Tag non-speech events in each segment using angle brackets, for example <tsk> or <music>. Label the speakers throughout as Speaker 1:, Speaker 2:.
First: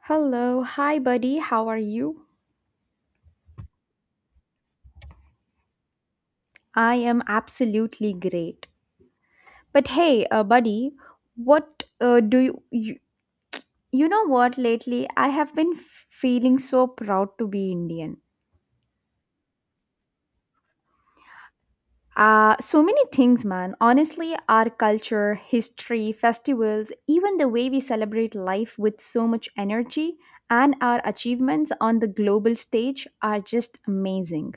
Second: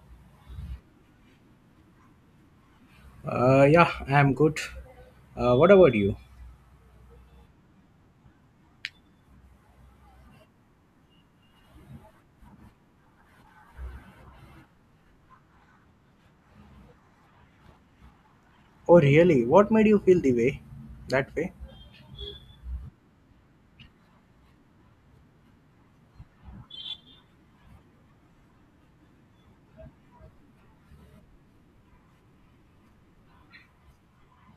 Speaker 1: Hello, hi buddy, how are you?
Speaker 2: Yeah, I'm good. What about you?
Speaker 1: I am absolutely great. But hey, buddy, what do you, you you know what lately I have been feeling so proud to be Indian.
Speaker 2: Oh, really? What made you feel the way that way?
Speaker 1: So many things, man. Honestly, our culture, history, festivals, even the way we celebrate life with so much energy and our achievements on the global stage are just amazing.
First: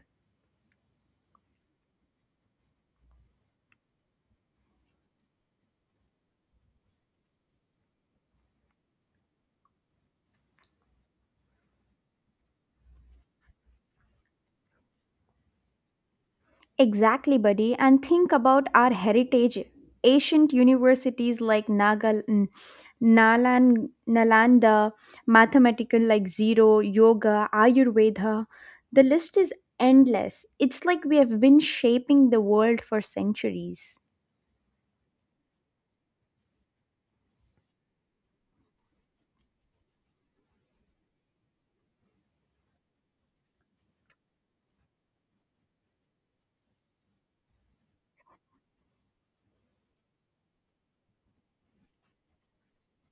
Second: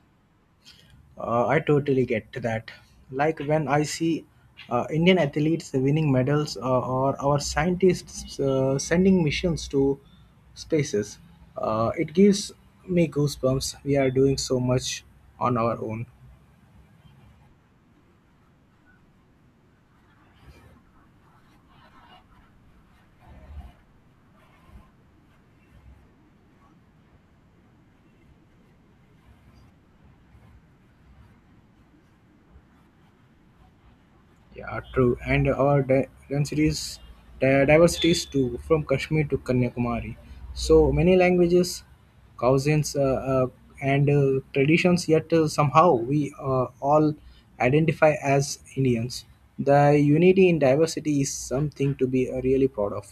Speaker 2: I totally get to that. Like when I see Indian athletes winning medals or our scientists sending missions to spaces, it gives me goosebumps. We are doing so much on our own.
Speaker 1: Exactly, buddy. And think about our heritage. Ancient universities like Nalanda, mathematical like zero, yoga, Ayurveda. The list is endless. It's like we have been shaping the world for centuries.
Speaker 2: Yeah, true. And our densities, diversities too, from Kashmir to Kanyakumari. So many languages, cousins, and traditions, yet somehow we all identify as Indians. The unity in diversity is something to be really proud of.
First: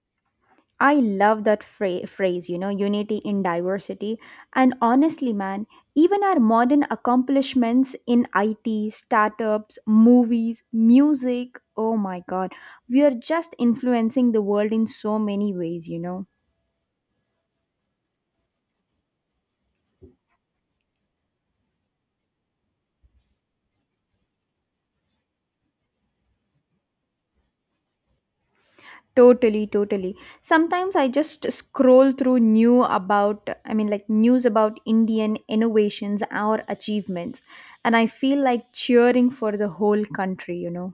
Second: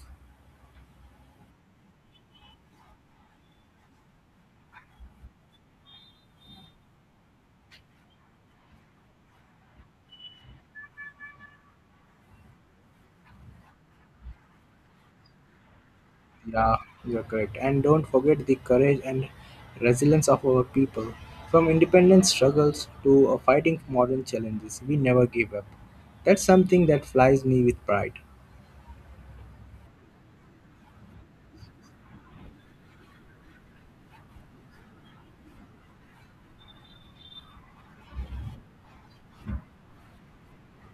Speaker 1: I love that phrase, you know, unity in diversity. And honestly, man, even our modern accomplishments in IT, startups, movies, music, oh my God, we are just influencing the world in so many ways, you know.
Speaker 2: Yeah, you're correct. And don't forget the courage and resilience of our people. From independence struggles to fighting modern challenges, we never give up. That's something that flies me with pride.
Speaker 1: Totally, totally. Sometimes I just scroll through new about, I mean, like news about Indian innovations or achievements, and I feel like cheering for the whole country, you know.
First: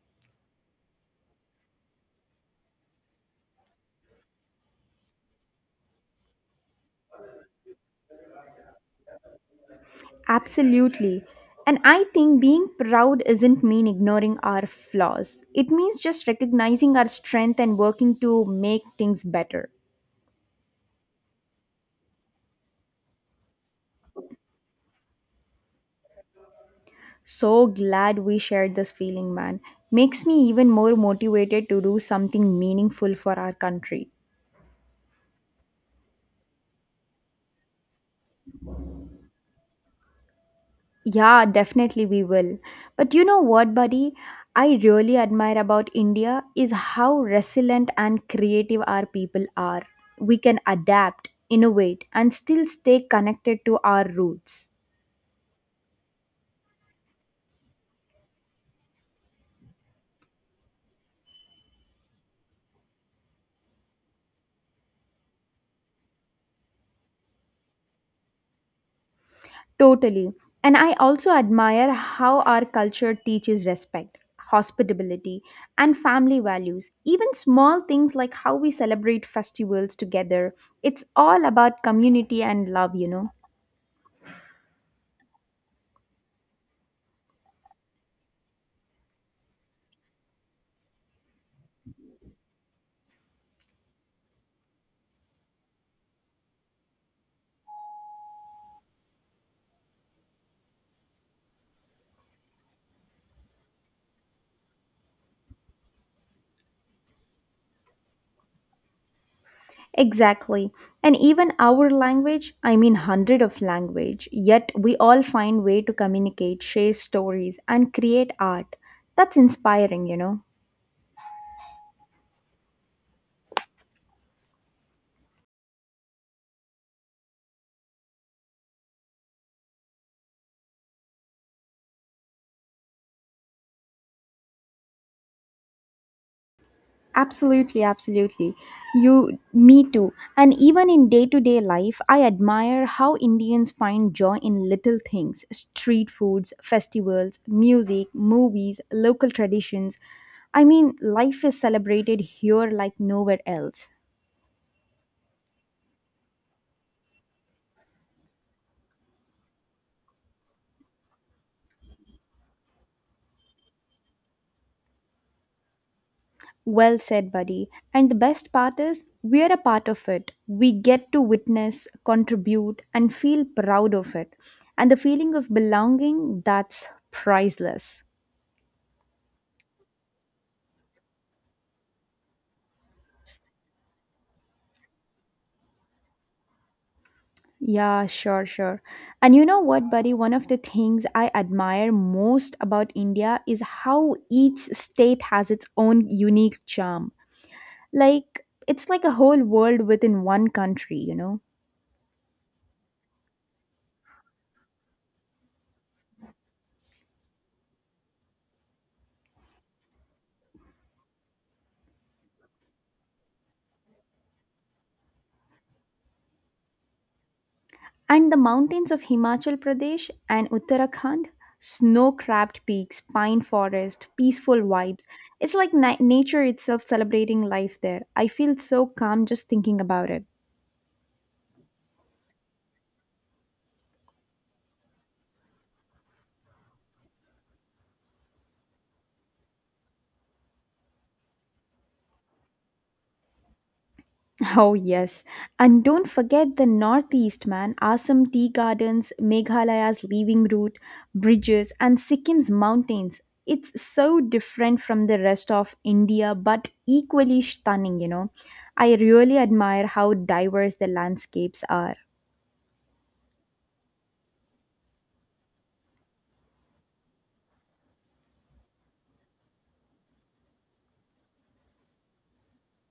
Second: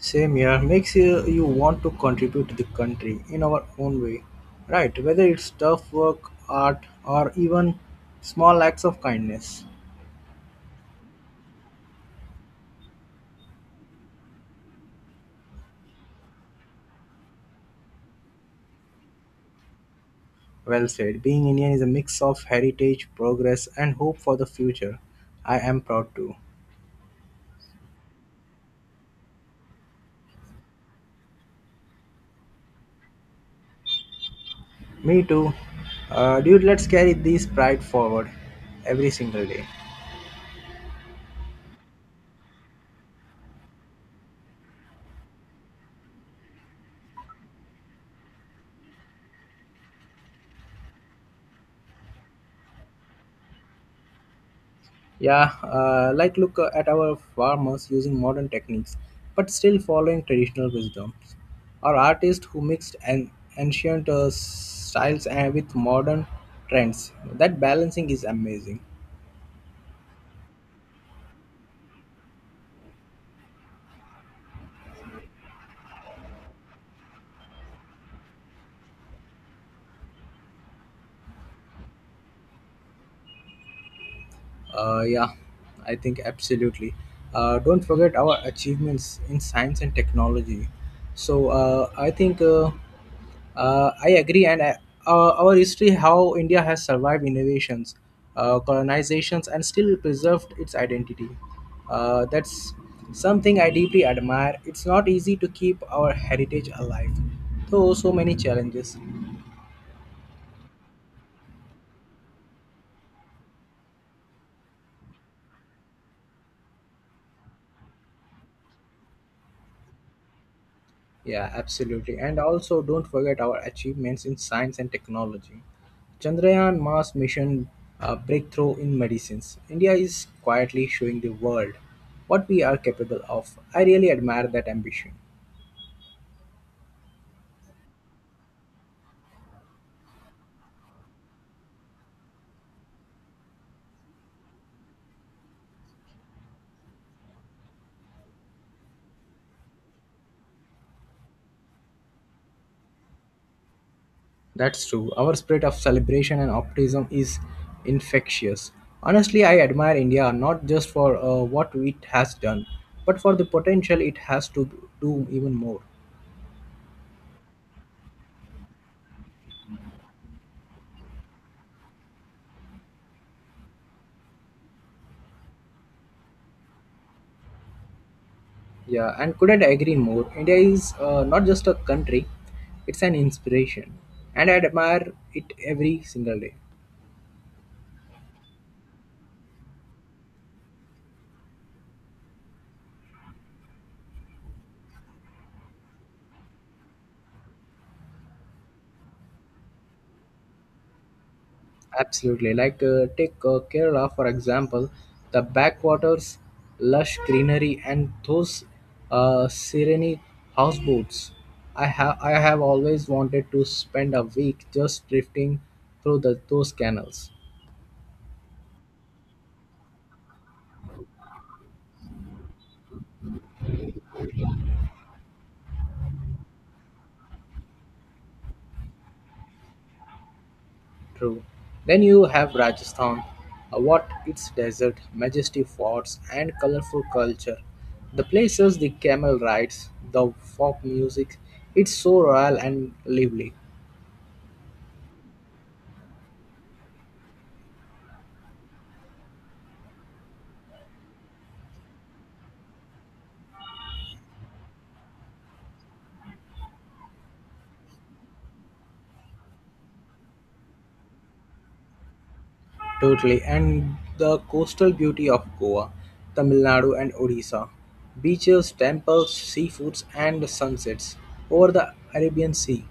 Speaker 2: Same here makes you want to contribute to the country in our own way, right? Whether it's tough work, art, or even small acts of kindness.
Speaker 1: Absolutely. And I think being proud isn't mean ignoring our flaws. It means just recognizing our strength and working to make things better.
Speaker 2: Well said. Being Indian is a mix of heritage, progress, and hope for the future. I am proud too.
Speaker 1: So glad we shared this feeling, man. Makes me even more motivated to do something meaningful for our country.
Speaker 2: Me too. Dude, let's carry this pride forward every single day.
Speaker 1: Yeah, definitely we will. But you know what, buddy? I really admire about India is how resilient and creative our people are. We can adapt, innovate, and still stay connected to our roots.
Speaker 2: Yeah, like look at our farmers using modern techniques, but still following traditional wisdoms. Or artists who mixed an ancient styles and with modern trends. That balancing is amazing.
Speaker 1: Totally. And I also admire how our culture teaches respect, hospitality, and family values. Even small things like how we celebrate festivals together. It's all about community and love, you know.
Speaker 2: Yeah, I think absolutely. Don't forget our achievements in science and technology. So I agree, our history how India has survived innovations, colonizations, and still preserved its identity. That's something I deeply admire. It's not easy to keep our heritage alive, though so many challenges.
Speaker 1: Exactly. And even our language, I mean hundred of language, yet we all find way to communicate, share stories and create art. That's inspiring, you know.
Speaker 2: Yeah, absolutely. And also, don't forget our achievements in science and technology. Chandrayaan Mars mission breakthrough in medicines. India is quietly showing the world what we are capable of. I really admire that ambition.
Speaker 1: Absolutely, absolutely. You me too. And even in day-to-day life, I admire how Indians find joy in little things, street foods, festivals, music, movies, local traditions. I mean, life is celebrated here like nowhere else.
Speaker 2: That's true. Our spirit of celebration and optimism is infectious. Honestly, I admire India not just for what it has done, but for the potential it has to do even more.
Speaker 1: Well said, buddy. And the best part is, we're a part of it. We get to witness, contribute, and feel proud of it. And the feeling of belonging, that's priceless.
Speaker 2: Yeah, and couldn't agree more. India is not just a country, it's an inspiration. And I admire it every single day.
Speaker 1: Yeah, sure, sure. And you know what, buddy? One of the things I admire most about India is how each state has its own unique charm. Like, it's like a whole world within one country, you know?
Speaker 2: Absolutely. Like, take Kerala, for example, the backwaters, lush greenery, and those serene houseboats. I have always wanted to spend a week just drifting through those canals.
Speaker 1: And the mountains of Himachal Pradesh and Uttarakhand, snow capped peaks, pine forest, peaceful vibes. It's like nature itself celebrating life there. I feel so calm just thinking about it.
Speaker 2: True. Then you have Rajasthan, what its desert, majestic forts, and colorful culture. The places, the camel rides, the folk music, it's so royal and lively.
Speaker 1: Oh, yes. And don't forget the Northeast, man. Assam tea gardens, Meghalaya's living root, bridges, and Sikkim's mountains. It's so different from the rest of India, but equally stunning, you know. I really admire how diverse the landscapes are.
Speaker 2: Totally. And the coastal beauty of Goa, Tamil Nadu, and Odisha. Beaches, temples, seafoods, and sunsets over the Arabian Sea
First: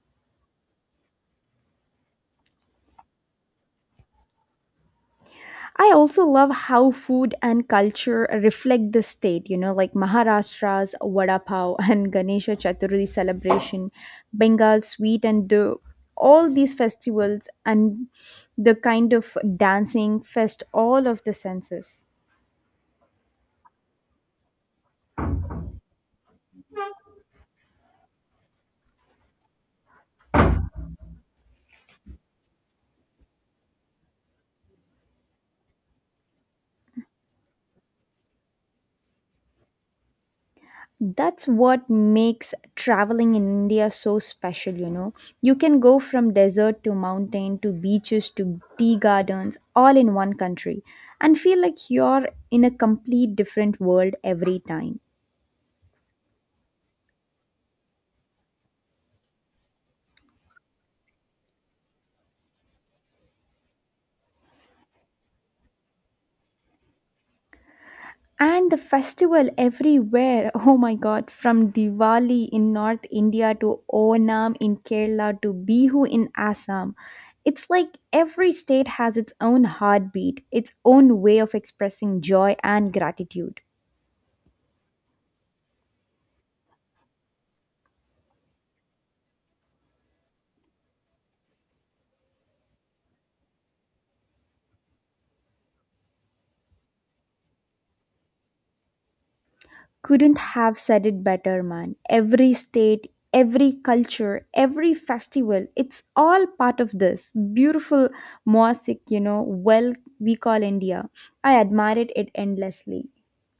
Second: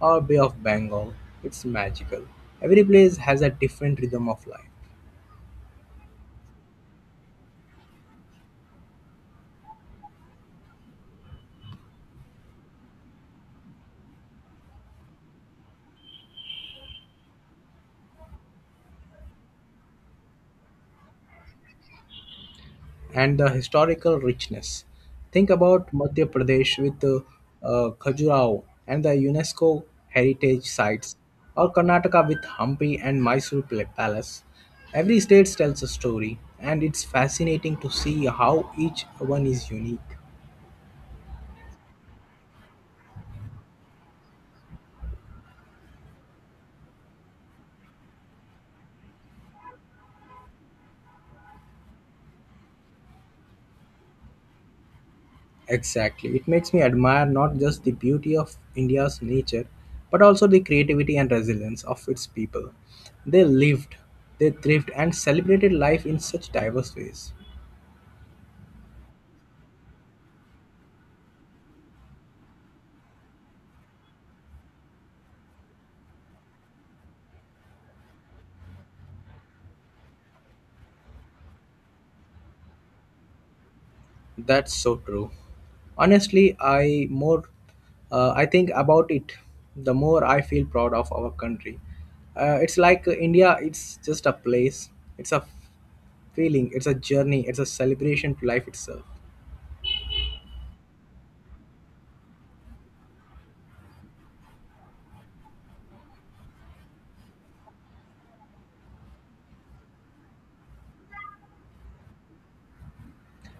Speaker 2: or Bay of Bengal. It's magical. Every place has a different rhythm of life.
Speaker 1: I also love how food and culture reflect the state, you know, like Maharashtra's vada pav <laughs> and Ganesha Chaturthi celebration, Bengal's sweet and do all these festivals and the kind of dancing fest all of the senses.
Speaker 2: And the historical richness. Think about Madhya Pradesh with Khajuraho and the UNESCO heritage sites, or Karnataka with Hampi and Mysore Palace. Every state tells a story, and it's fascinating to see how each one is unique.
Speaker 1: That's what makes traveling in India so special, you know. You can go from desert to mountain to beaches to tea gardens all in one country and feel like you're in a complete different world every time.
Speaker 2: Exactly. It makes me admire not just the beauty of India's nature, but also the creativity and resilience of its people. They lived, they thrived, and celebrated life in such diverse ways.
Speaker 1: And the festival everywhere, <laughs> oh my god, from Diwali in North India to Onam in Kerala to Bihu in Assam. It's like every state has its own heartbeat, its own way of expressing joy and gratitude.
Speaker 2: That's so true. Honestly, I think about it, the more I feel proud of our country. It's like India. It's just a place. It's a feeling. It's a journey. It's a celebration to life itself.
Speaker 1: Couldn't have said it better, man. Every state, every culture, every festival, it's all part of this beautiful mosaic, you know, well, we call India. I admired it endlessly.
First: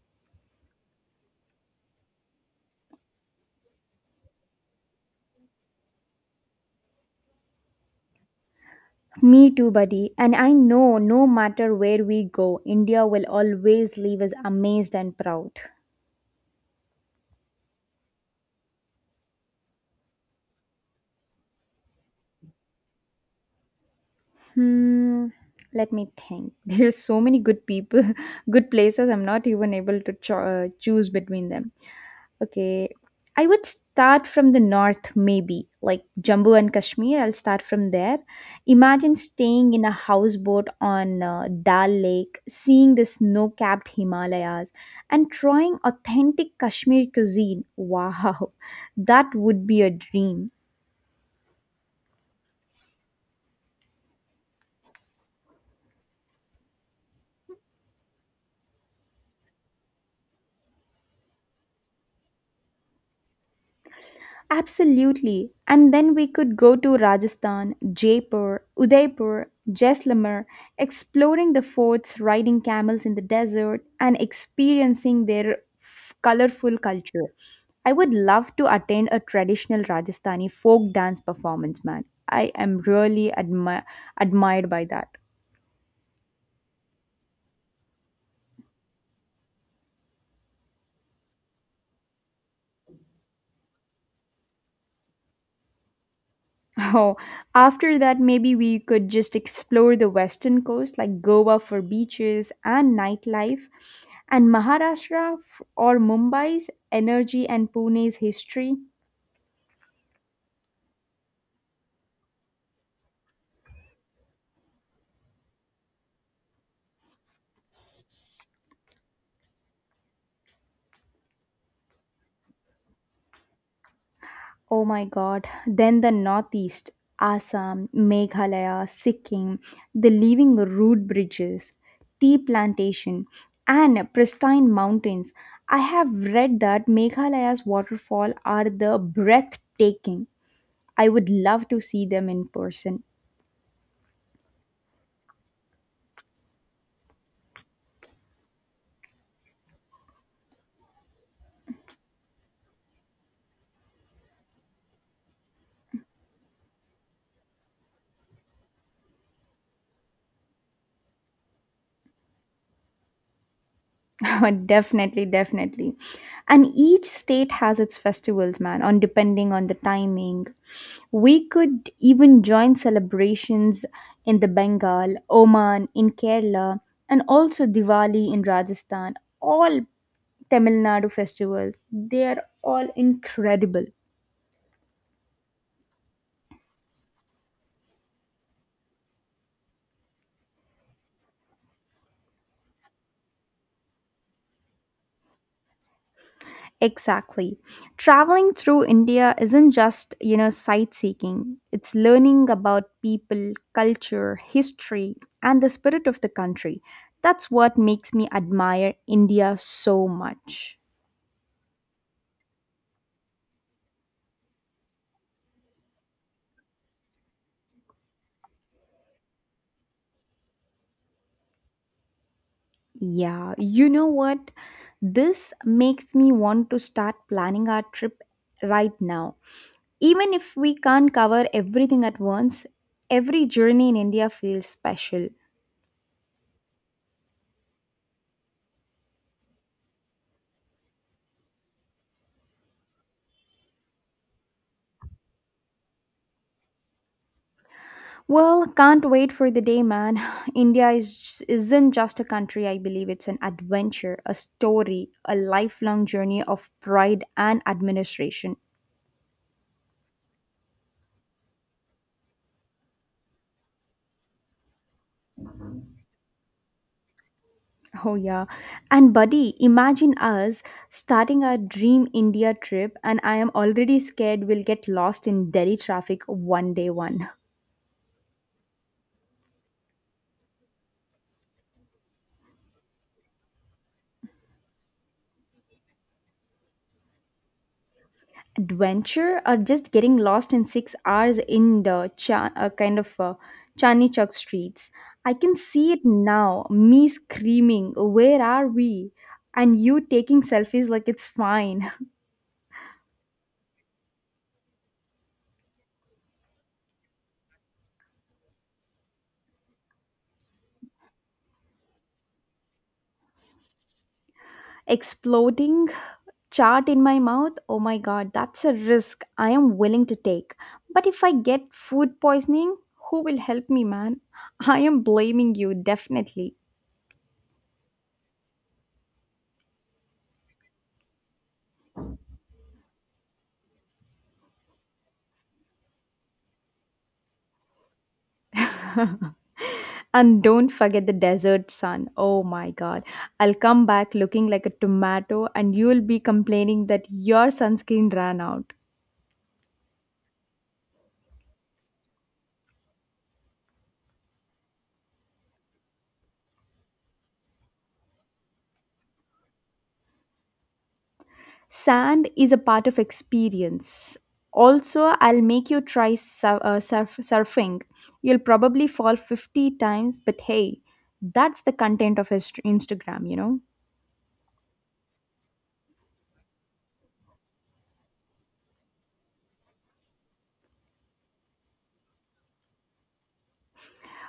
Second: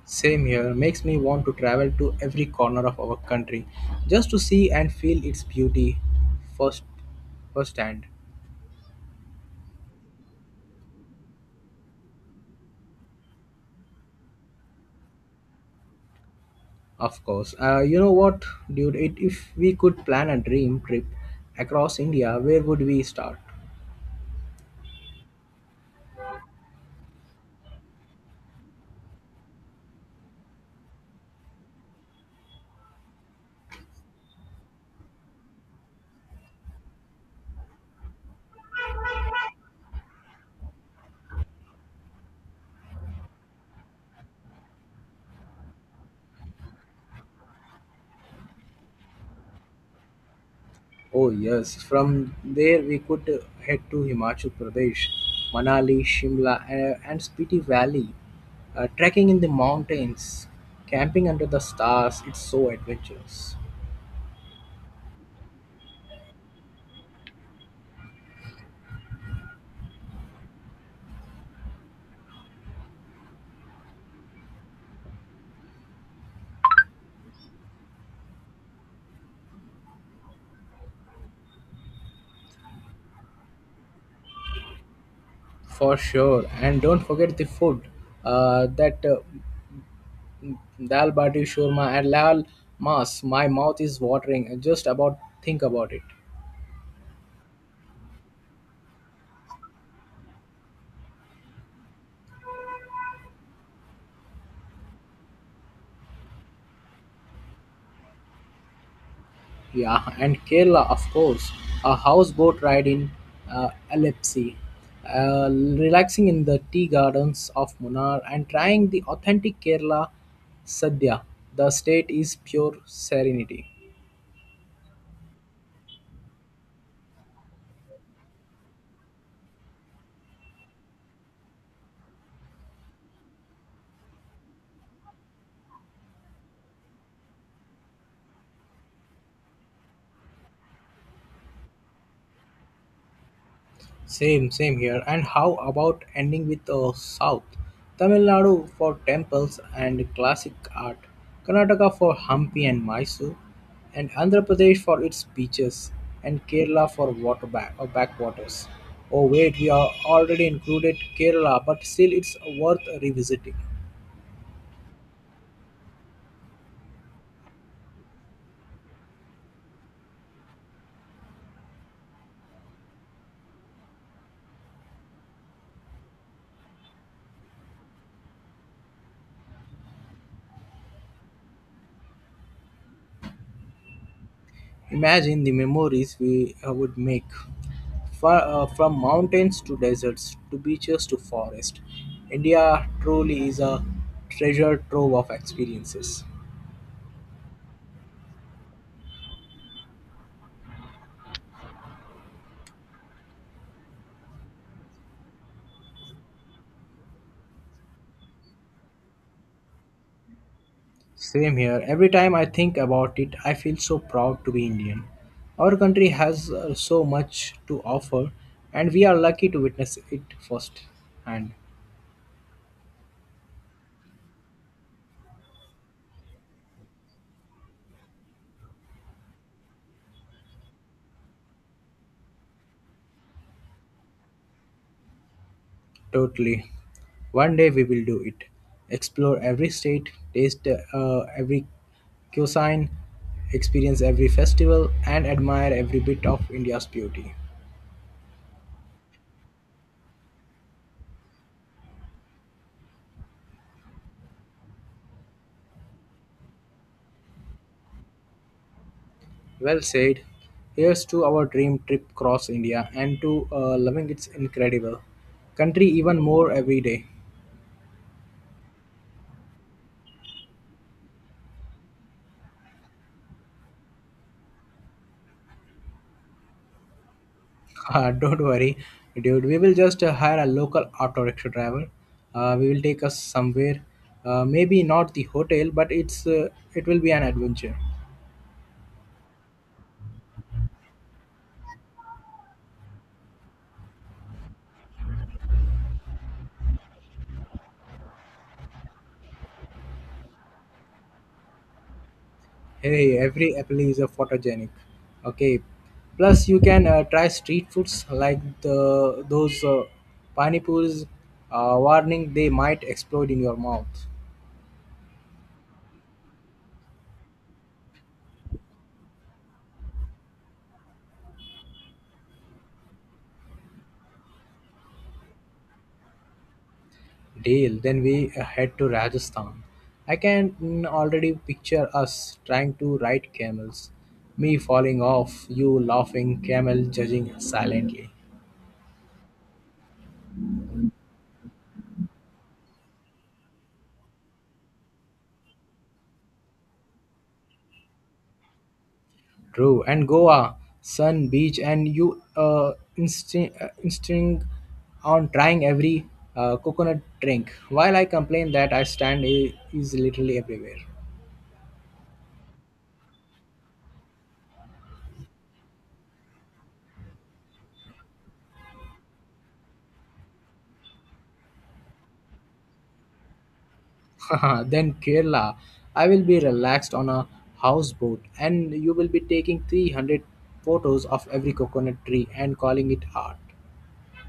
Speaker 2: Same here makes me want to travel to every corner of our country, just to see and feel its beauty first firsthand.
Speaker 1: Me too, buddy. And I know no matter where we go, India will always leave us amazed and proud.
Speaker 2: Of course. You know what, dude? If we could plan a dream trip across India, where would we start?
Speaker 1: Hmm, let me think. <laughs> There are so many good people, <laughs> good places. I'm not even able to choose between them. Okay. I would start from the north, maybe, like Jammu and Kashmir. I'll start from there. Imagine staying in a houseboat on Dal Lake, seeing the snow capped Himalayas, and trying authentic Kashmir cuisine. Wow, <laughs> that would be a dream.
Speaker 2: Oh, yes. From there, we could head to Himachal Pradesh, Manali, Shimla, and Spiti Valley. Trekking in the mountains, camping under the stars, it's so adventurous.
Speaker 1: Absolutely. And then we could go to Rajasthan, Jaipur, Udaipur, Jaisalmer, exploring the forts, riding camels in the desert, and experiencing their colorful culture. I would love to attend a traditional Rajasthani folk dance performance, man. I am really admired by that.
Speaker 2: For sure. And don't forget the food. That Dal bati shurma and lal mas. My mouth is watering just about think about it.
Speaker 1: Oh, after that, maybe we could just explore the western coast like Goa for beaches and nightlife, and Maharashtra or Mumbai's energy and Pune's history.
Speaker 2: Yeah, and Kerala, of course. A houseboat ride in uh, Alepsi, relaxing in the tea gardens of Munnar, and trying the authentic Kerala sadhya. The state is pure serenity.
Speaker 1: Oh my god. Then the northeast, Assam, Meghalaya, Sikkim, the living root bridges, tea plantation, and pristine mountains. I have read that Meghalaya's waterfall are the breathtaking I would love to see them in person.
Speaker 2: Same, same here. And how about ending with South? Tamil Nadu for temples and classic art, Karnataka for Hampi and Mysore, and Andhra Pradesh for its beaches, and Kerala for water back or backwaters. Oh wait, we are already included Kerala, but still it's worth revisiting.
Speaker 1: <laughs> Definitely, definitely. And each state has its festivals, man, on depending on the timing. We could even join celebrations in the Bengal, Oman, in Kerala, and also Diwali in Rajasthan. All Tamil Nadu festivals. They are all incredible.
Speaker 2: Imagine the memories we would make. Far, from mountains to deserts to beaches to forests. India truly is a treasure trove of experiences.
Speaker 1: Exactly. Traveling through India isn't just, you know, sightseeing. It's learning about people, culture, history, and the spirit of the country. That's what makes me admire India so much.
Speaker 2: Same here. Every time I think about it, I feel so proud to be Indian. Our country has so much to offer, and we are lucky to witness it first hand.
Speaker 1: Yeah, you know what? This makes me want to start planning our trip right now. Even if we can't cover everything at once, every journey in India feels special.
Speaker 2: Totally. One day we will do it. Explore every state, taste every cuisine, experience every festival, and admire every bit of India's beauty.
Speaker 1: Well, can't wait for the day, man. <sighs> India is, isn't just a country, I believe. It's an adventure, a story, a lifelong journey of pride and administration. <laughs>
Speaker 2: Well said. Here's to our dream trip across India and to loving its incredible country even more every day. <laughs>
Speaker 1: Oh, yeah. And, buddy, imagine us starting our dream India trip, and I am already scared we'll get lost in Delhi traffic one day one.
Speaker 2: Don't worry, dude. We will just hire a local auto rickshaw driver. We will take us somewhere. Maybe not the hotel, but it will be an adventure.
Speaker 1: Adventure or just getting lost in 6 hours in the Chani Chowk streets. I can see it now. Me screaming, "Where are we?" and you taking selfies like it's fine.
Speaker 2: Hey, every apple is a photogenic. Okay. Plus, you can try street foods like the those panipuris. Warning, they might explode in your mouth.
Speaker 1: <laughs> Exploding chart in my mouth. Oh my god, that's a risk I am willing to take. But if I get food poisoning, who will help me, man? <laughs> I am blaming you definitely.
Speaker 2: Deal. Then we head to Rajasthan. I can already picture us trying to ride camels. Me falling off, you laughing, camel judging silently.
Speaker 1: And don't forget the desert sun. Oh my god. I'll come back looking like a tomato and you'll be complaining that your sunscreen ran out.
Speaker 2: True, and Goa, sun, beach, and you insting on trying every coconut drink. While I complain that I stand is literally everywhere.
Speaker 1: Sand is a part of experience. Also, I'll make you try surfing. You'll probably fall 50 times, but hey, that's the content of his Instagram, you know?
Speaker 2: <laughs> Then Kerala, I will be relaxed on a houseboat, and you will be taking 300 photos of every coconut tree and calling it art.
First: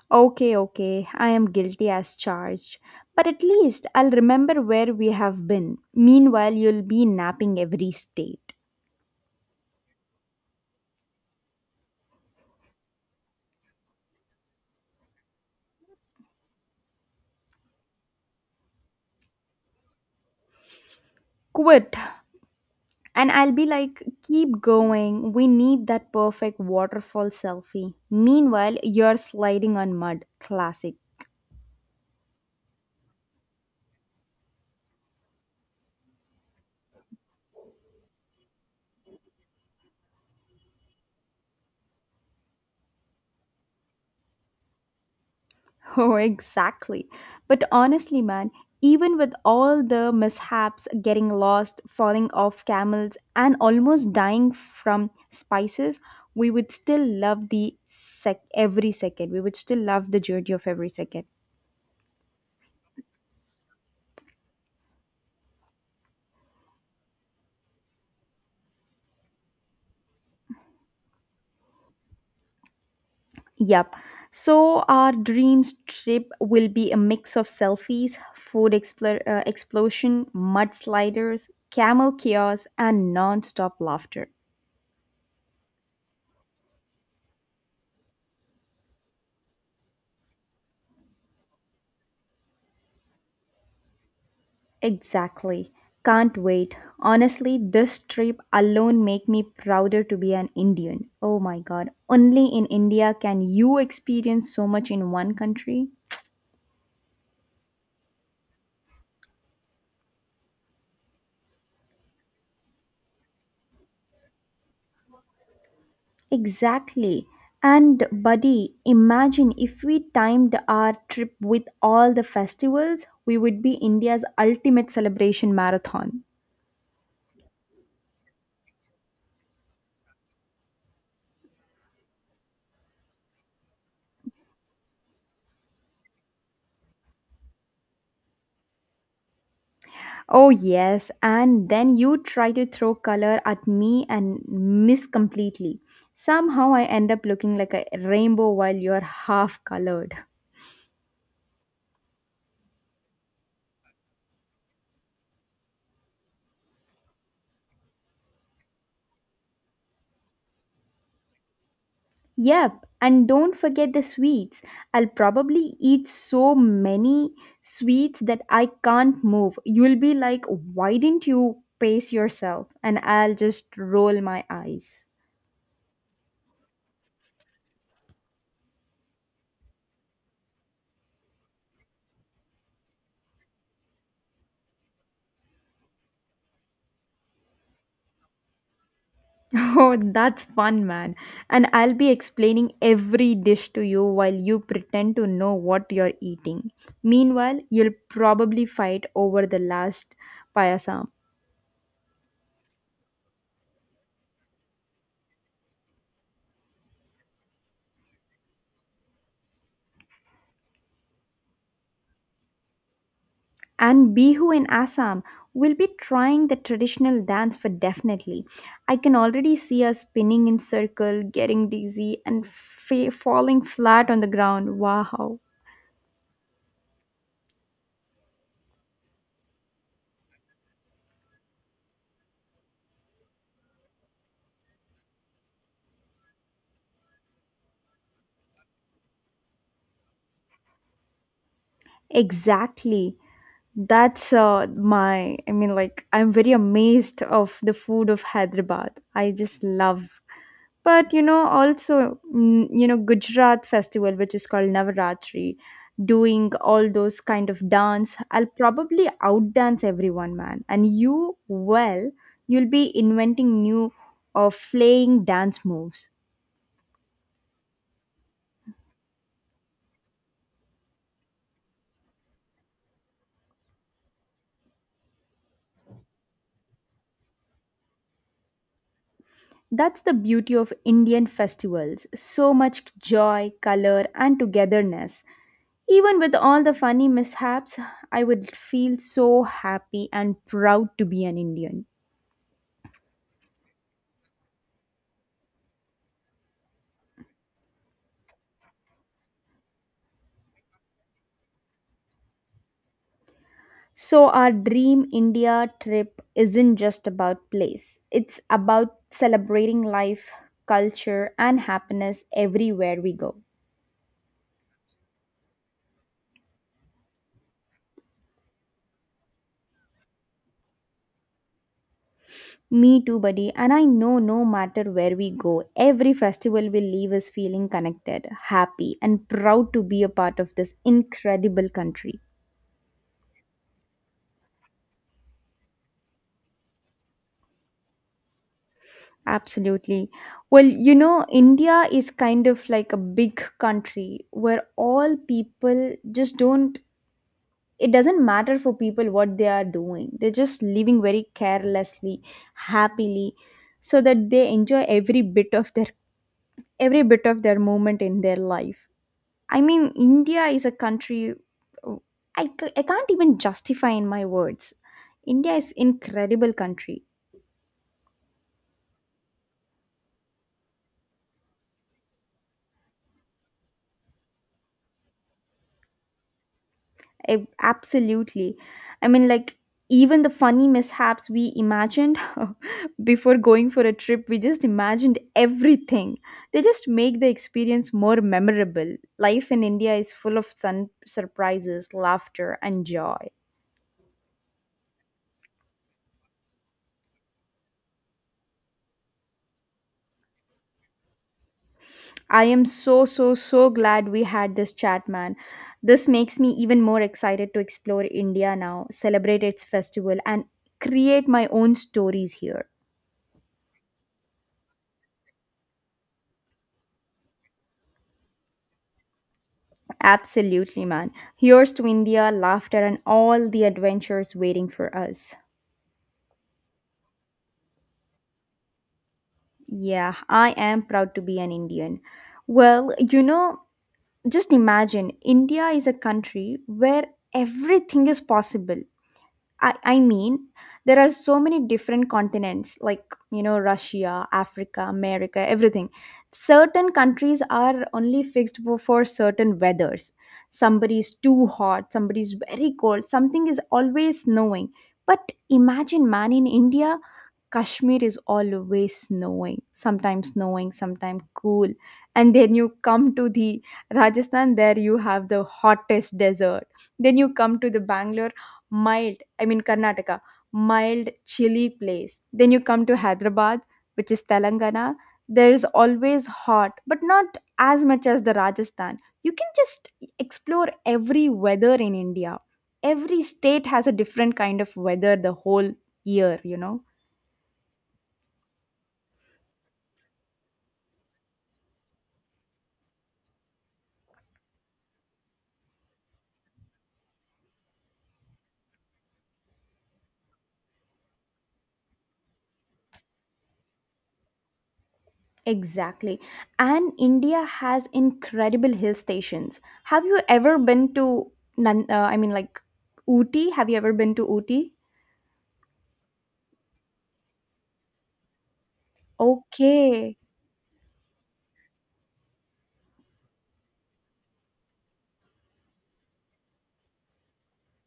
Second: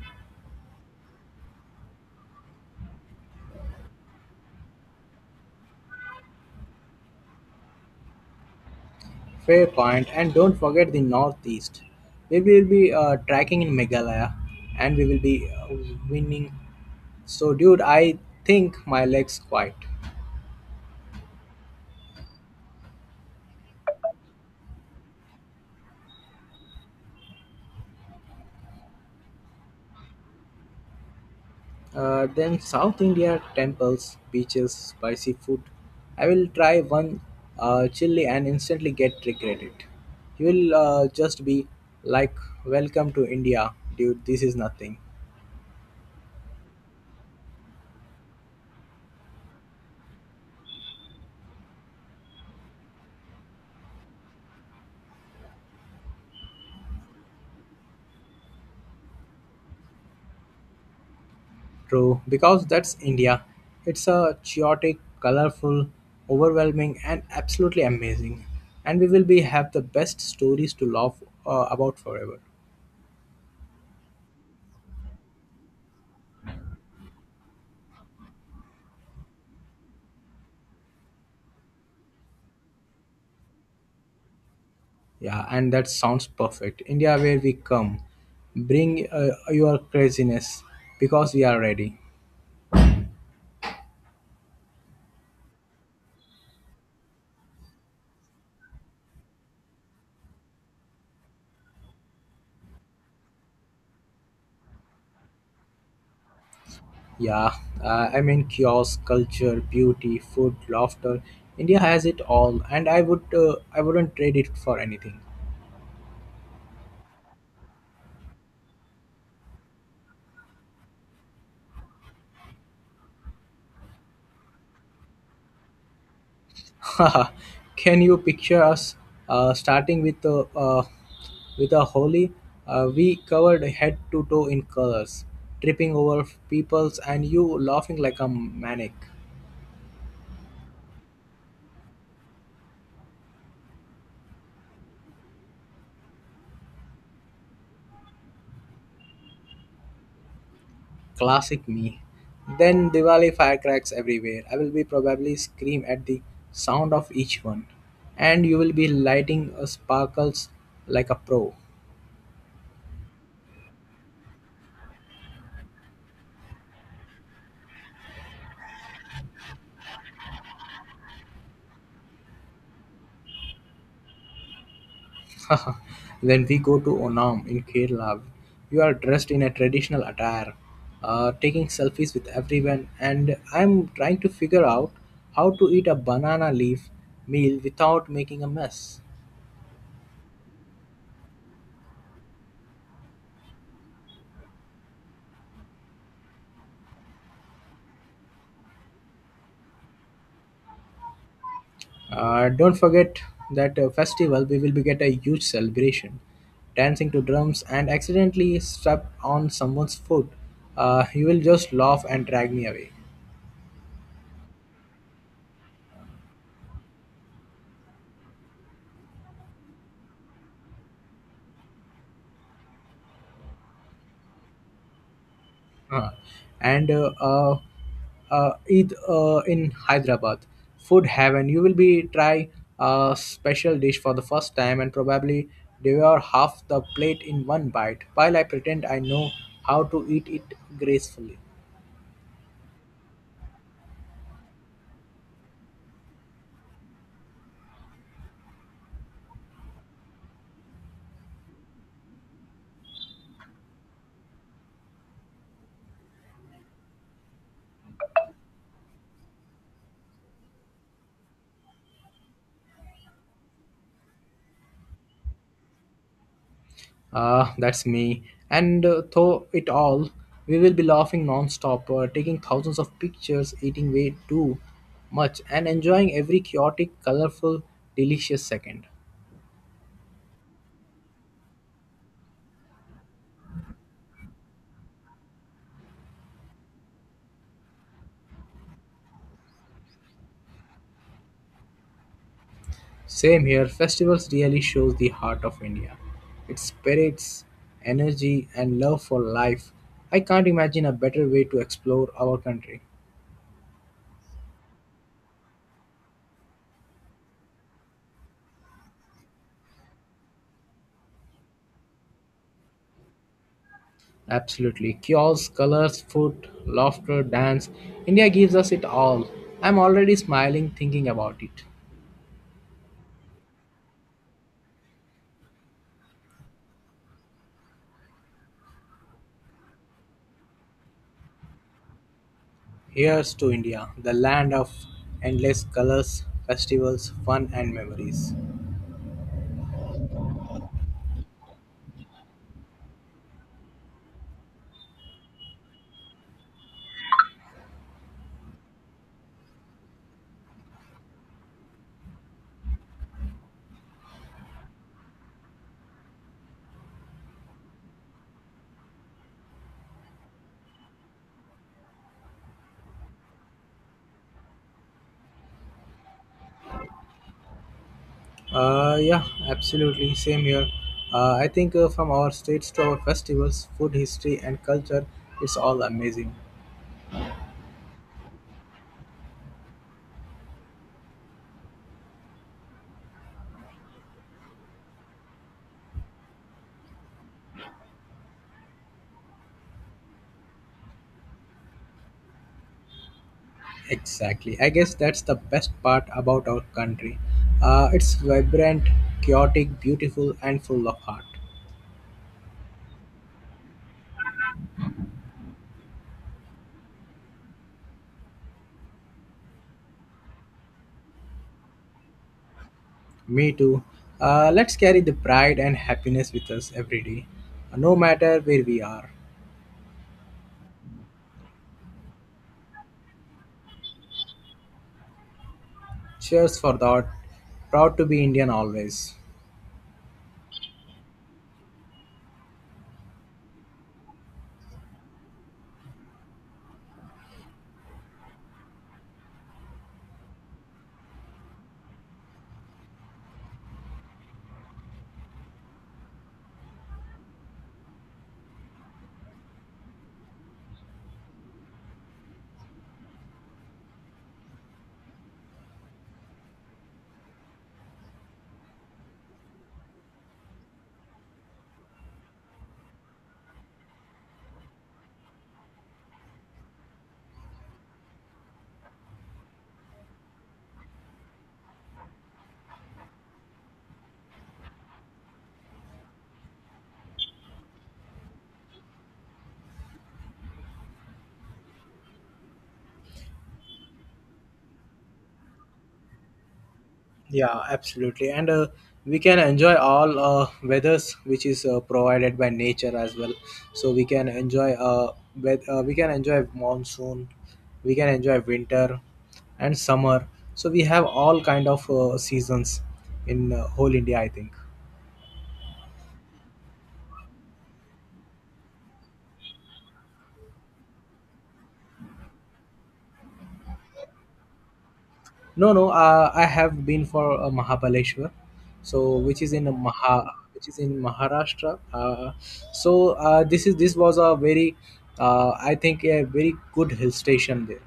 Speaker 1: Okay, okay. I am guilty as charged. But at least I'll remember where we have been. Meanwhile, you'll be napping every state.
Speaker 2: Fair point, and don't forget the northeast. We will be tracking in Meghalaya, and we will be winning. So, dude, I think my legs quite.
Speaker 1: Quit, and I'll be like, keep going, we need that perfect waterfall selfie. Meanwhile, you're sliding on mud. Classic.
Speaker 2: Then South India temples, beaches, spicy food. I will try one chili and instantly get regretted. You will just be like, "Welcome to India, dude. This is nothing."
Speaker 1: <laughs> Oh, exactly. But honestly, man, even with all the mishaps, getting lost, falling off camels, and almost dying from spices, we would still love the sec every second we would still love the journey of every second.
Speaker 2: True, because that's India. It's a chaotic, colorful, overwhelming, and absolutely amazing. And we will be have the best stories to laugh about forever.
Speaker 1: Yep. So our dreams trip will be a mix of selfies, food explosion, mudsliders, camel chaos, and non-stop laughter.
Speaker 2: Yeah, and that sounds perfect. India, where we come, bring your craziness because we are ready.
Speaker 1: Exactly. Can't wait. Honestly, this trip alone make me prouder to be an Indian. Oh my god. Only in India can you experience so much in one country.
Speaker 2: Yeah, I mean, kiosk, culture, beauty, food, laughter. India has it all, and I wouldn't trade it for anything.
Speaker 1: Exactly. And buddy, imagine if we timed our trip with all the festivals, we would be India's ultimate celebration marathon.
Speaker 2: <laughs> Can you picture us starting with a holy? We covered head to toe in colors, tripping over peoples, and you laughing like a maniac.
Speaker 1: Oh, yes. And then you try to throw color at me and miss completely. Somehow I end up looking like a rainbow while you're half colored.
Speaker 2: Classic me. Then Diwali firecracks everywhere. I will be probably scream at the sound of each one, and you will be lighting sparkles like a pro.
Speaker 1: Yep, and don't forget the sweets. I'll probably eat so many sweets that I can't move. You'll be like, why didn't you pace yourself? And I'll just roll my eyes.
Speaker 2: <laughs> When we go to Onam in Kerala, you are dressed in a traditional attire, taking selfies with everyone, and I'm trying to figure out how to eat a banana leaf meal without making a mess.
Speaker 1: <laughs> Oh, that's fun, man. And I'll be explaining every dish to you while you pretend to know what you're eating. Meanwhile, you'll probably fight over the last payasam.
Speaker 2: Don't forget that festival we will be get a huge celebration, dancing to drums and accidentally step on someone's foot. You will just laugh and drag me away.
Speaker 1: And Bihu in Assam will be trying the traditional dance for definitely. I can already see us spinning in circle, getting dizzy, and falling flat on the ground. Wow.
Speaker 2: Uh, and Eid in Hyderabad, food heaven. You will be try a special dish for the first time and probably devour half the plate in one bite. While I pretend I know how to eat it gracefully.
Speaker 1: Exactly. That's uh, my i mean like I'm very amazed of the food of Hyderabad. I just love. But you know also, you know, Gujarat festival which is called Navaratri, doing all those kind of dance. I'll probably outdance everyone, man. And you, well, you'll be inventing new or flaying dance moves.
Speaker 2: Ah, that's me. And through it all, we will be laughing non-stop, taking thousands of pictures, eating way too much, and enjoying every chaotic, colorful, delicious second.
Speaker 1: That's the beauty of Indian festivals. So much joy, color, and togetherness. Even with all the funny mishaps, I would feel so happy and proud to be an Indian.
Speaker 2: Same here. Festivals really shows the heart of India. Its spirits, energy, and love for life. I can't imagine a better way to explore our country.
Speaker 1: So, our Dream India trip isn't just about place, it's about celebrating life, culture, and happiness everywhere we go.
Speaker 2: Absolutely. Kiosks, colors, food, laughter, dance. India gives us it all. I'm already smiling thinking about it.
Speaker 1: Me too, buddy. And I know no matter where we go, every festival we leave is feeling connected, happy, and proud to be a part of this incredible country.
Speaker 2: Here's to India, the land of endless colors, festivals, fun, and memories.
Speaker 1: Absolutely. Well, India is kind of like a big country where all people just don't it doesn't matter for people what they are doing. They're just living very carelessly, happily, so that they enjoy every bit of their moment in their life. I mean, India is a country I can't even justify in my words. India is incredible country.
Speaker 2: Yeah, absolutely. Same here. I think from our states to our festivals, food, history, and culture, it's all amazing.
Speaker 1: Absolutely. I mean, like, Even the funny mishaps we imagined <laughs> before going for a trip, we just imagined everything. They just make the experience more memorable. Life in India is full of surprises, laughter, and joy.
Speaker 2: Exactly. I guess that's the best part about our country. It's vibrant, chaotic, beautiful, and full of heart.
Speaker 1: I am so, so, so glad we had this chat, man. This makes me even more excited to explore India now, celebrate its festival, and create my own stories here.
Speaker 2: Me too. Let's carry the pride and happiness with us every day, no matter where we are.
Speaker 1: Absolutely, man. Here's to India, laughter, and all the adventures waiting for us.
Speaker 2: Cheers for that. Proud to be Indian always.
Speaker 1: Yeah, I am proud to be an Indian. Well, just imagine, India is a country where everything is possible. I mean, there are so many different continents, like, Russia, Africa, America, everything. Certain countries are only fixed for, certain weathers. Somebody is too hot, somebody is very cold, something is always snowing. But imagine, man, in India, Kashmir is always snowing, sometimes cool. And then you come to the Rajasthan, there you have the hottest desert. Then you come to the Bangalore, mild, I mean Karnataka, mild, chilly place. Then you come to Hyderabad, which is Telangana. There is always hot, but not as much as the Rajasthan. You can just explore every weather in India. Every state has a different kind of weather the whole year, you know.
Speaker 2: Yeah, absolutely. And we can enjoy all weathers which is provided by nature as well. So we can enjoy we can enjoy monsoon, we can enjoy winter and summer. So we have all kind of seasons in whole India, I think.
Speaker 1: Exactly. And India has incredible hill stations. Have you ever been to I mean, like, Ooty? Have you ever been to Ooty?
Speaker 2: No, no. I have been for Mahabaleshwar, so which is
Speaker 1: Okay.
Speaker 2: Which is in Maharashtra. This was a very, I think a very good hill station there.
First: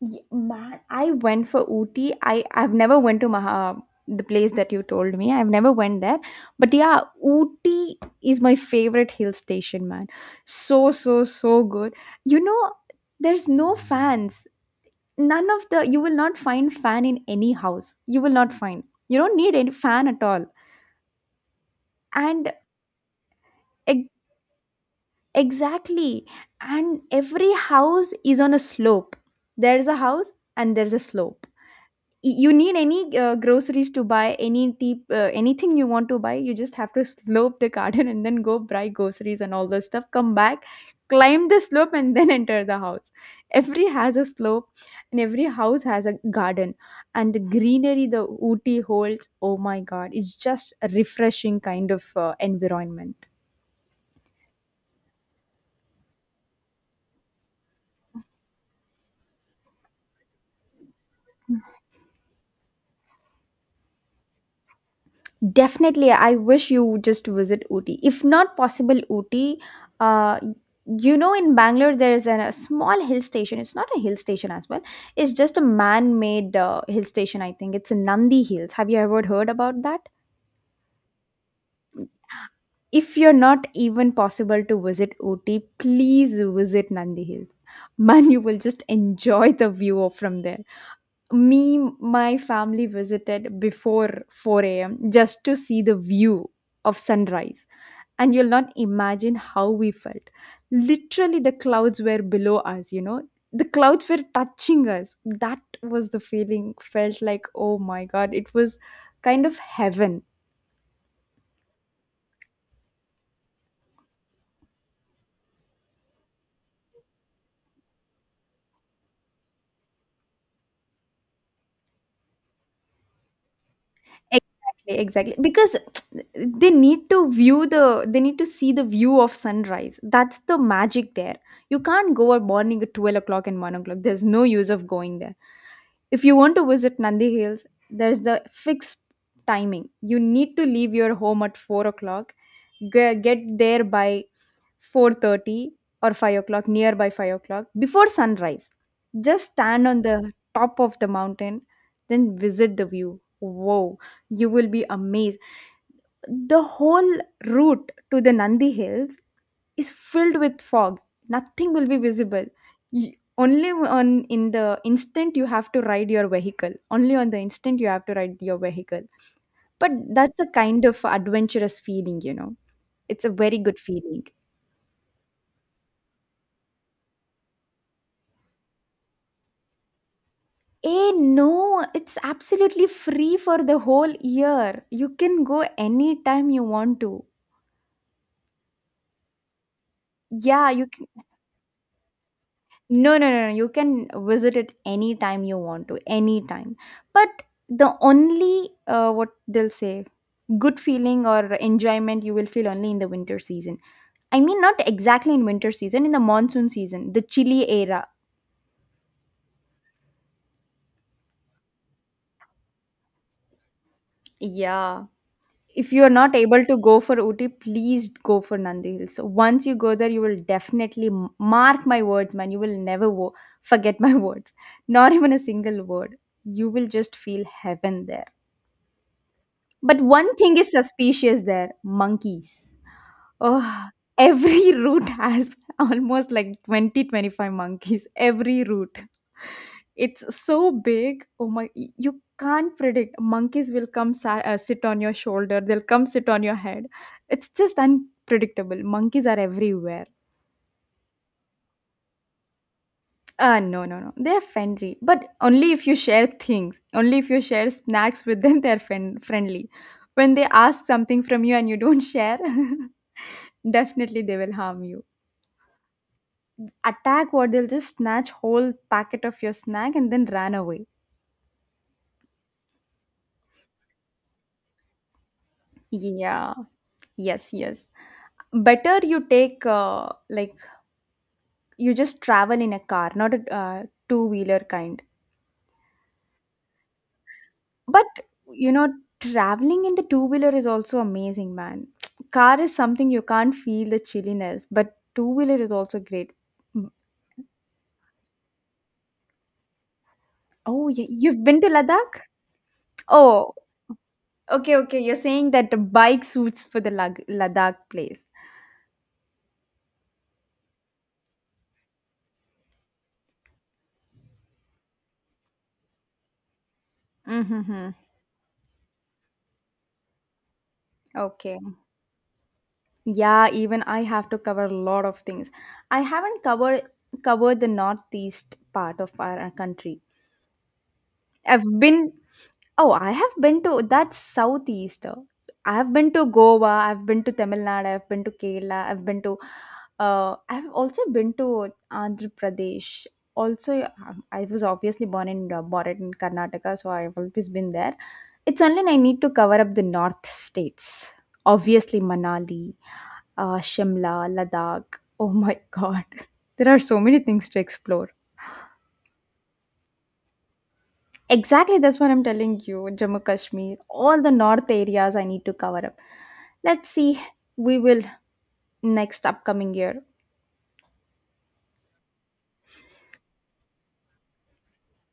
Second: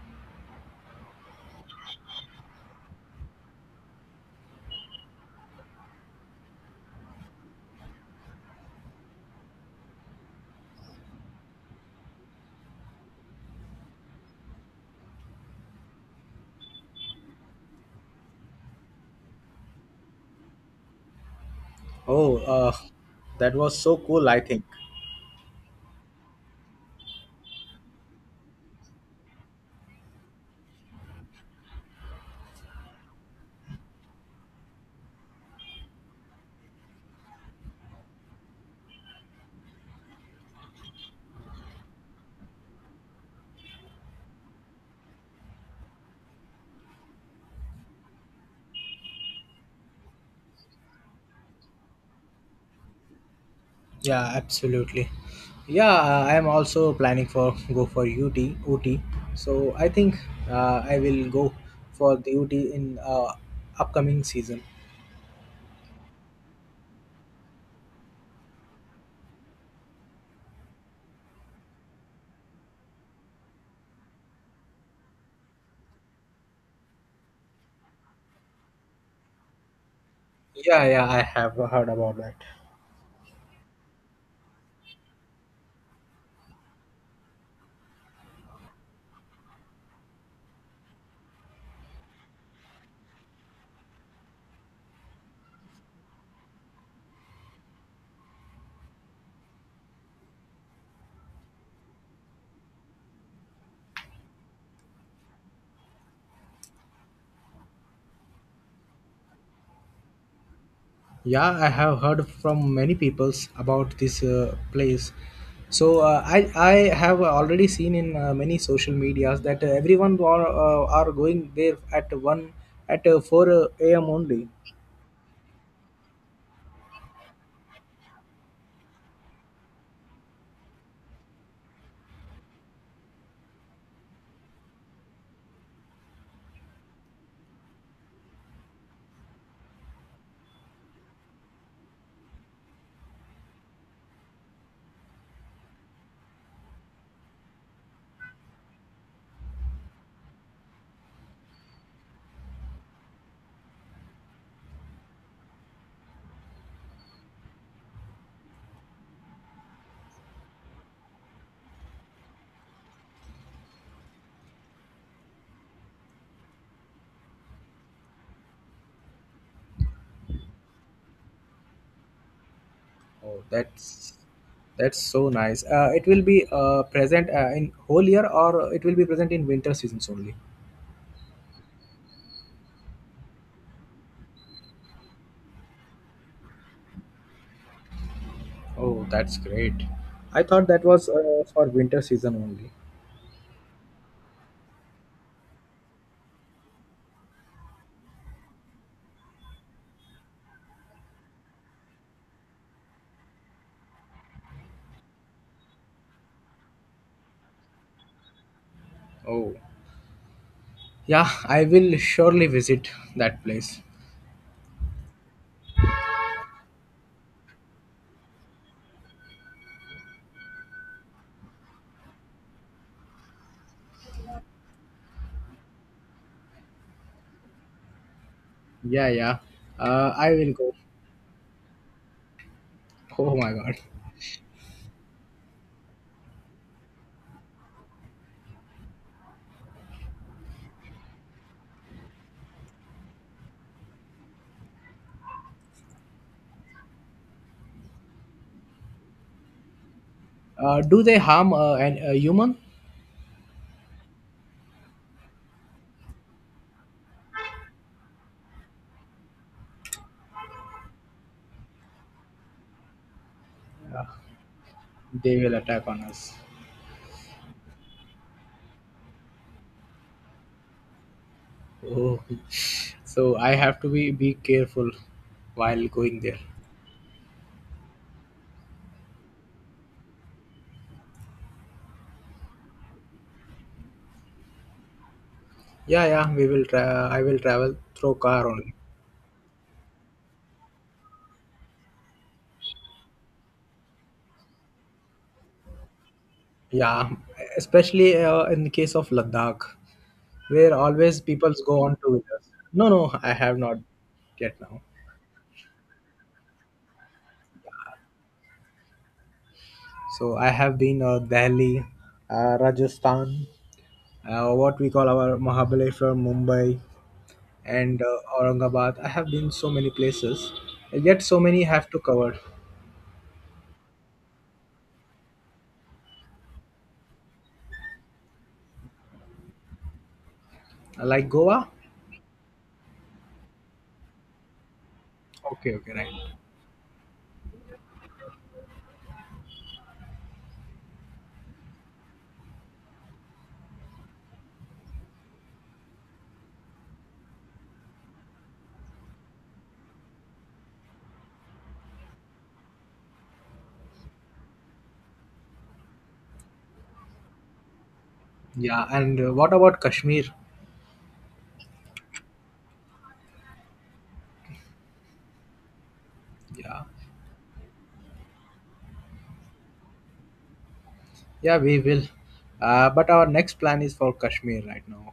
Speaker 1: Man, I went for Ooty. I've never went to Maha, the place that you told me. I've never went there. But yeah, Ooty is my favorite hill station, man. So so so good. You know, there's no fans, none of the, you will not find fan in any house, you will not find, you don't need any fan at all.
Speaker 2: Oh,
Speaker 1: And
Speaker 2: that was so
Speaker 1: e-
Speaker 2: cool, I think.
Speaker 1: exactly, and every house is on a slope. There's a house and there's a slope. You need any groceries to buy, any deep anything you want to buy, you just have to slope the garden and then go buy groceries and all the stuff, come back, climb the slope and then enter the house. Every has a slope and every house has a garden. And the greenery the Ooty holds, oh my god, it's just a refreshing kind of environment.
Speaker 2: Yeah, absolutely. Yeah, I am also planning for go for UT. So I think I will go for the UT in upcoming season.
Speaker 1: Definitely, I wish you just visit Ooty. If not possible Ooty, uh, in Bangalore, there is an, a small hill station. It's not a hill station as well, it's just a man made hill station, I think. It's Nandi Hills. Have you ever heard about that?
Speaker 2: Yeah, yeah. I have heard about that.
Speaker 1: If you're not even possible to visit Ooty, please visit Nandi Hills. <laughs> Man, you will just enjoy the view of from there. Me, my family visited before 4 a.m just to see the view of sunrise. And you'll not imagine how we felt. Literally, the clouds were below us, you know, the clouds were touching us. That was the feeling, felt like oh my god, it was kind of heaven.
Speaker 2: Yeah, I have heard from many peoples about this place. So I have already seen in many social medias that everyone are going there at 4 a.m. only.
Speaker 1: Exactly, exactly. Because they need to view the, they need to see the view of sunrise. That's the magic there. You can't go at morning at 12 o'clock and 1 o'clock. There's no use of going there. If you want to visit Nandi Hills, there's the fixed timing. You need to leave your home at 4 o'clock, get there by 4:30 or 5 o'clock, near by 5 o'clock, before sunrise. Just stand on the top of the mountain, then visit the view. Wow, you will be amazed. The whole route to the Nandi Hills is filled with fog. Nothing will be visible. Only on in the instant you have to ride your vehicle. Only on the instant you have to ride your vehicle. But that's a kind of adventurous feeling, you know. It's a
Speaker 2: Oh,
Speaker 1: very good feeling.
Speaker 2: that's so nice. It will be present in whole year, or it will be present in winter seasons only.
Speaker 1: Eh, no, it's absolutely free for the whole year. You can go anytime you want to.
Speaker 2: Oh, that's great. I thought
Speaker 1: Yeah,
Speaker 2: that
Speaker 1: you can.
Speaker 2: was for winter season only.
Speaker 1: No, no, no, no. You can visit it anytime you want to, anytime. But the only what they'll say, good feeling or enjoyment you will feel only in the winter season. I mean, not exactly in winter season, in the monsoon season, the chilly era.
Speaker 2: Oh, yeah, I will surely visit that place.
Speaker 1: Yeah. If you are not able to go for Uti, please go for Nandi Hills. Once you go there, you will definitely mark my words, man. You will never forget my <laughs> words, not even a single word. You will just feel heaven there.
Speaker 2: Yeah, yeah.
Speaker 1: But
Speaker 2: I
Speaker 1: one
Speaker 2: will
Speaker 1: thing is
Speaker 2: go. <laughs>
Speaker 1: suspicious there, monkeys.
Speaker 2: Oh my god.
Speaker 1: Oh, every <laughs> route has almost like 20 25 monkeys. Every route. It's so big. Oh my, you can't predict. Monkeys will come sit on your shoulder, they'll come sit on your head. It's just unpredictable. Monkeys are everywhere.
Speaker 2: Do they harm a human?
Speaker 1: No, no, no. They're friendly, but only if you share things. Only if you share snacks with them, <laughs> they're friendly. When they ask something from you and you don't share, <laughs> definitely, they will harm you.
Speaker 2: They will attack on us.
Speaker 1: Attack, what, they'll just snatch whole packet of your snack and then ran away.
Speaker 2: Oh. <laughs> So I have to be careful while going there.
Speaker 1: Yeah, yes, yes. Better you take like, you just travel in a car, not a two wheeler kind.
Speaker 2: Yeah, yeah. We will. I will travel
Speaker 1: But
Speaker 2: through car
Speaker 1: you
Speaker 2: only.
Speaker 1: know, traveling in the two wheeler is also amazing, man. <tsk> Car is something you can't feel the chilliness, but two wheeler is also great. Mm.
Speaker 2: Yeah, especially in the case of Ladakh, where
Speaker 1: Oh, yeah,
Speaker 2: always
Speaker 1: you've
Speaker 2: people
Speaker 1: been to
Speaker 2: go on two
Speaker 1: Ladakh?
Speaker 2: wheelers. No, no, I
Speaker 1: Oh,
Speaker 2: have not yet
Speaker 1: okay,
Speaker 2: now.
Speaker 1: okay. You're saying that the bike suits for the Ladakh place.
Speaker 2: So I have been Delhi, Rajasthan, what we call our Mahabaleshwar, Mumbai,
Speaker 1: Mm-hmm.
Speaker 2: and Aurangabad. I have been so many places, yet so
Speaker 1: Okay.
Speaker 2: many have to cover.
Speaker 1: Yeah, even I have to cover a lot of things. I haven't covered the northeast part of our country.
Speaker 2: Like
Speaker 1: I've
Speaker 2: Goa?
Speaker 1: been. Oh, I have been to, that's southeast. So
Speaker 2: Okay,
Speaker 1: I have
Speaker 2: okay,
Speaker 1: been to
Speaker 2: right.
Speaker 1: Goa, I've been to Tamil Nadu, I've been to Kerala, I've been to I've also been to Andhra Pradesh. Also, I was obviously born in born in Karnataka, so I've always been there. It's only I need to cover up the north states. Obviously, Manali, Shimla, Ladakh. Oh my God, <laughs> there are so many things to explore.
Speaker 2: Yeah, and what about Kashmir?
Speaker 1: Exactly, that's what I'm telling you. Jammu Kashmir, all the north areas I need to cover up.
Speaker 2: Yeah,
Speaker 1: Let's see, we will next upcoming year.
Speaker 2: yeah, we will. But our next plan is for Kashmir right now.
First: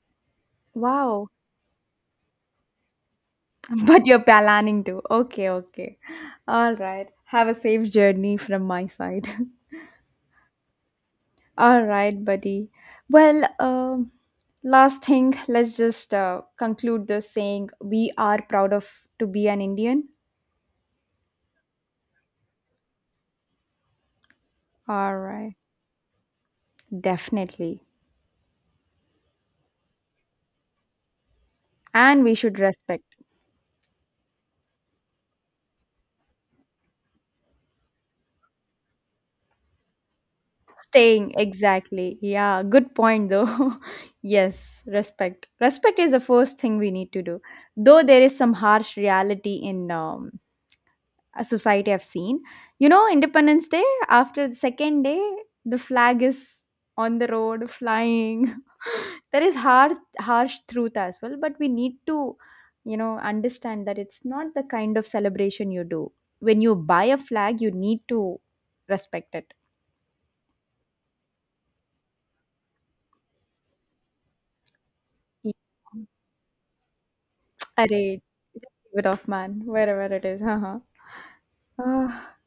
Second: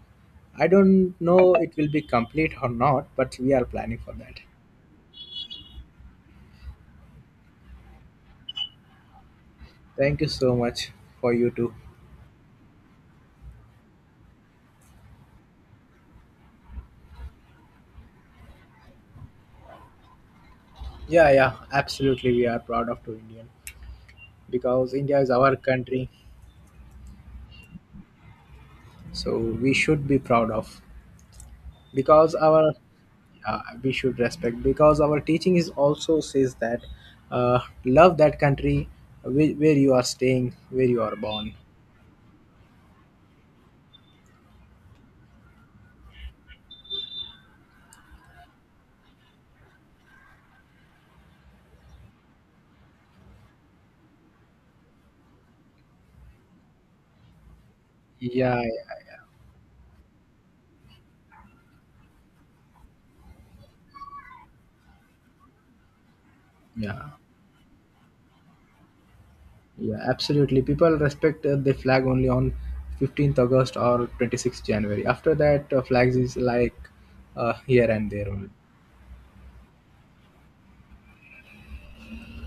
Speaker 2: I don't
Speaker 1: Wow,
Speaker 2: know it will be complete or not, but we are
Speaker 1: <laughs>
Speaker 2: planning
Speaker 1: but
Speaker 2: for
Speaker 1: you're
Speaker 2: that.
Speaker 1: planning to. Okay, okay. All right. Have a safe journey from my side. <laughs>
Speaker 2: Thank you so much for you too.
Speaker 1: All right, buddy. Well, last thing, let's just conclude this saying we are proud of to be an Indian.
Speaker 2: Yeah, yeah, absolutely. We are proud of to Indian because
Speaker 1: All
Speaker 2: India is our
Speaker 1: right,
Speaker 2: country,
Speaker 1: definitely.
Speaker 2: so we should be proud of
Speaker 1: And
Speaker 2: because
Speaker 1: we should
Speaker 2: our
Speaker 1: respect.
Speaker 2: we should respect because our teaching is also says that love that country where you are staying where you are
Speaker 1: Staying,
Speaker 2: born.
Speaker 1: exactly. Yeah, good point though. <laughs> Yes, respect. Respect is the first thing we need to do. Though there is some harsh reality in a society I've seen. You know, Independence Day, after the second day, the flag is on the road flying.
Speaker 2: Yeah,
Speaker 1: <laughs> There is harsh truth as well, but we need to, you know, understand that it's not the kind of celebration you do. When you buy
Speaker 2: yeah,
Speaker 1: a flag, you need to respect it.
Speaker 2: yeah, absolutely. People respect the flag only on 15th august or 26th january. After that flags is like here and
Speaker 1: Array,
Speaker 2: there only.
Speaker 1: just leave it off, man, wherever it is. Uh-huh. Ah,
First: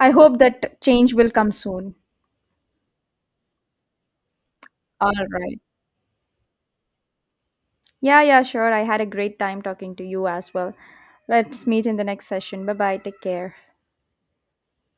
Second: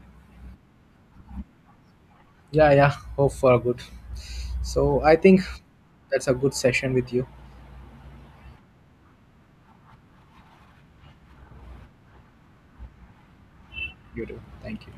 Speaker 1: I hope that change will come soon.
Speaker 2: Yeah, yeah, hope for good. So
Speaker 1: All
Speaker 2: I think
Speaker 1: right.
Speaker 2: that's a good session with you.
Speaker 1: Yeah, yeah, sure. I had a great time talking to you as well. Let's meet in the next session. Bye bye. Take care.
Speaker 2: You do. Thank you.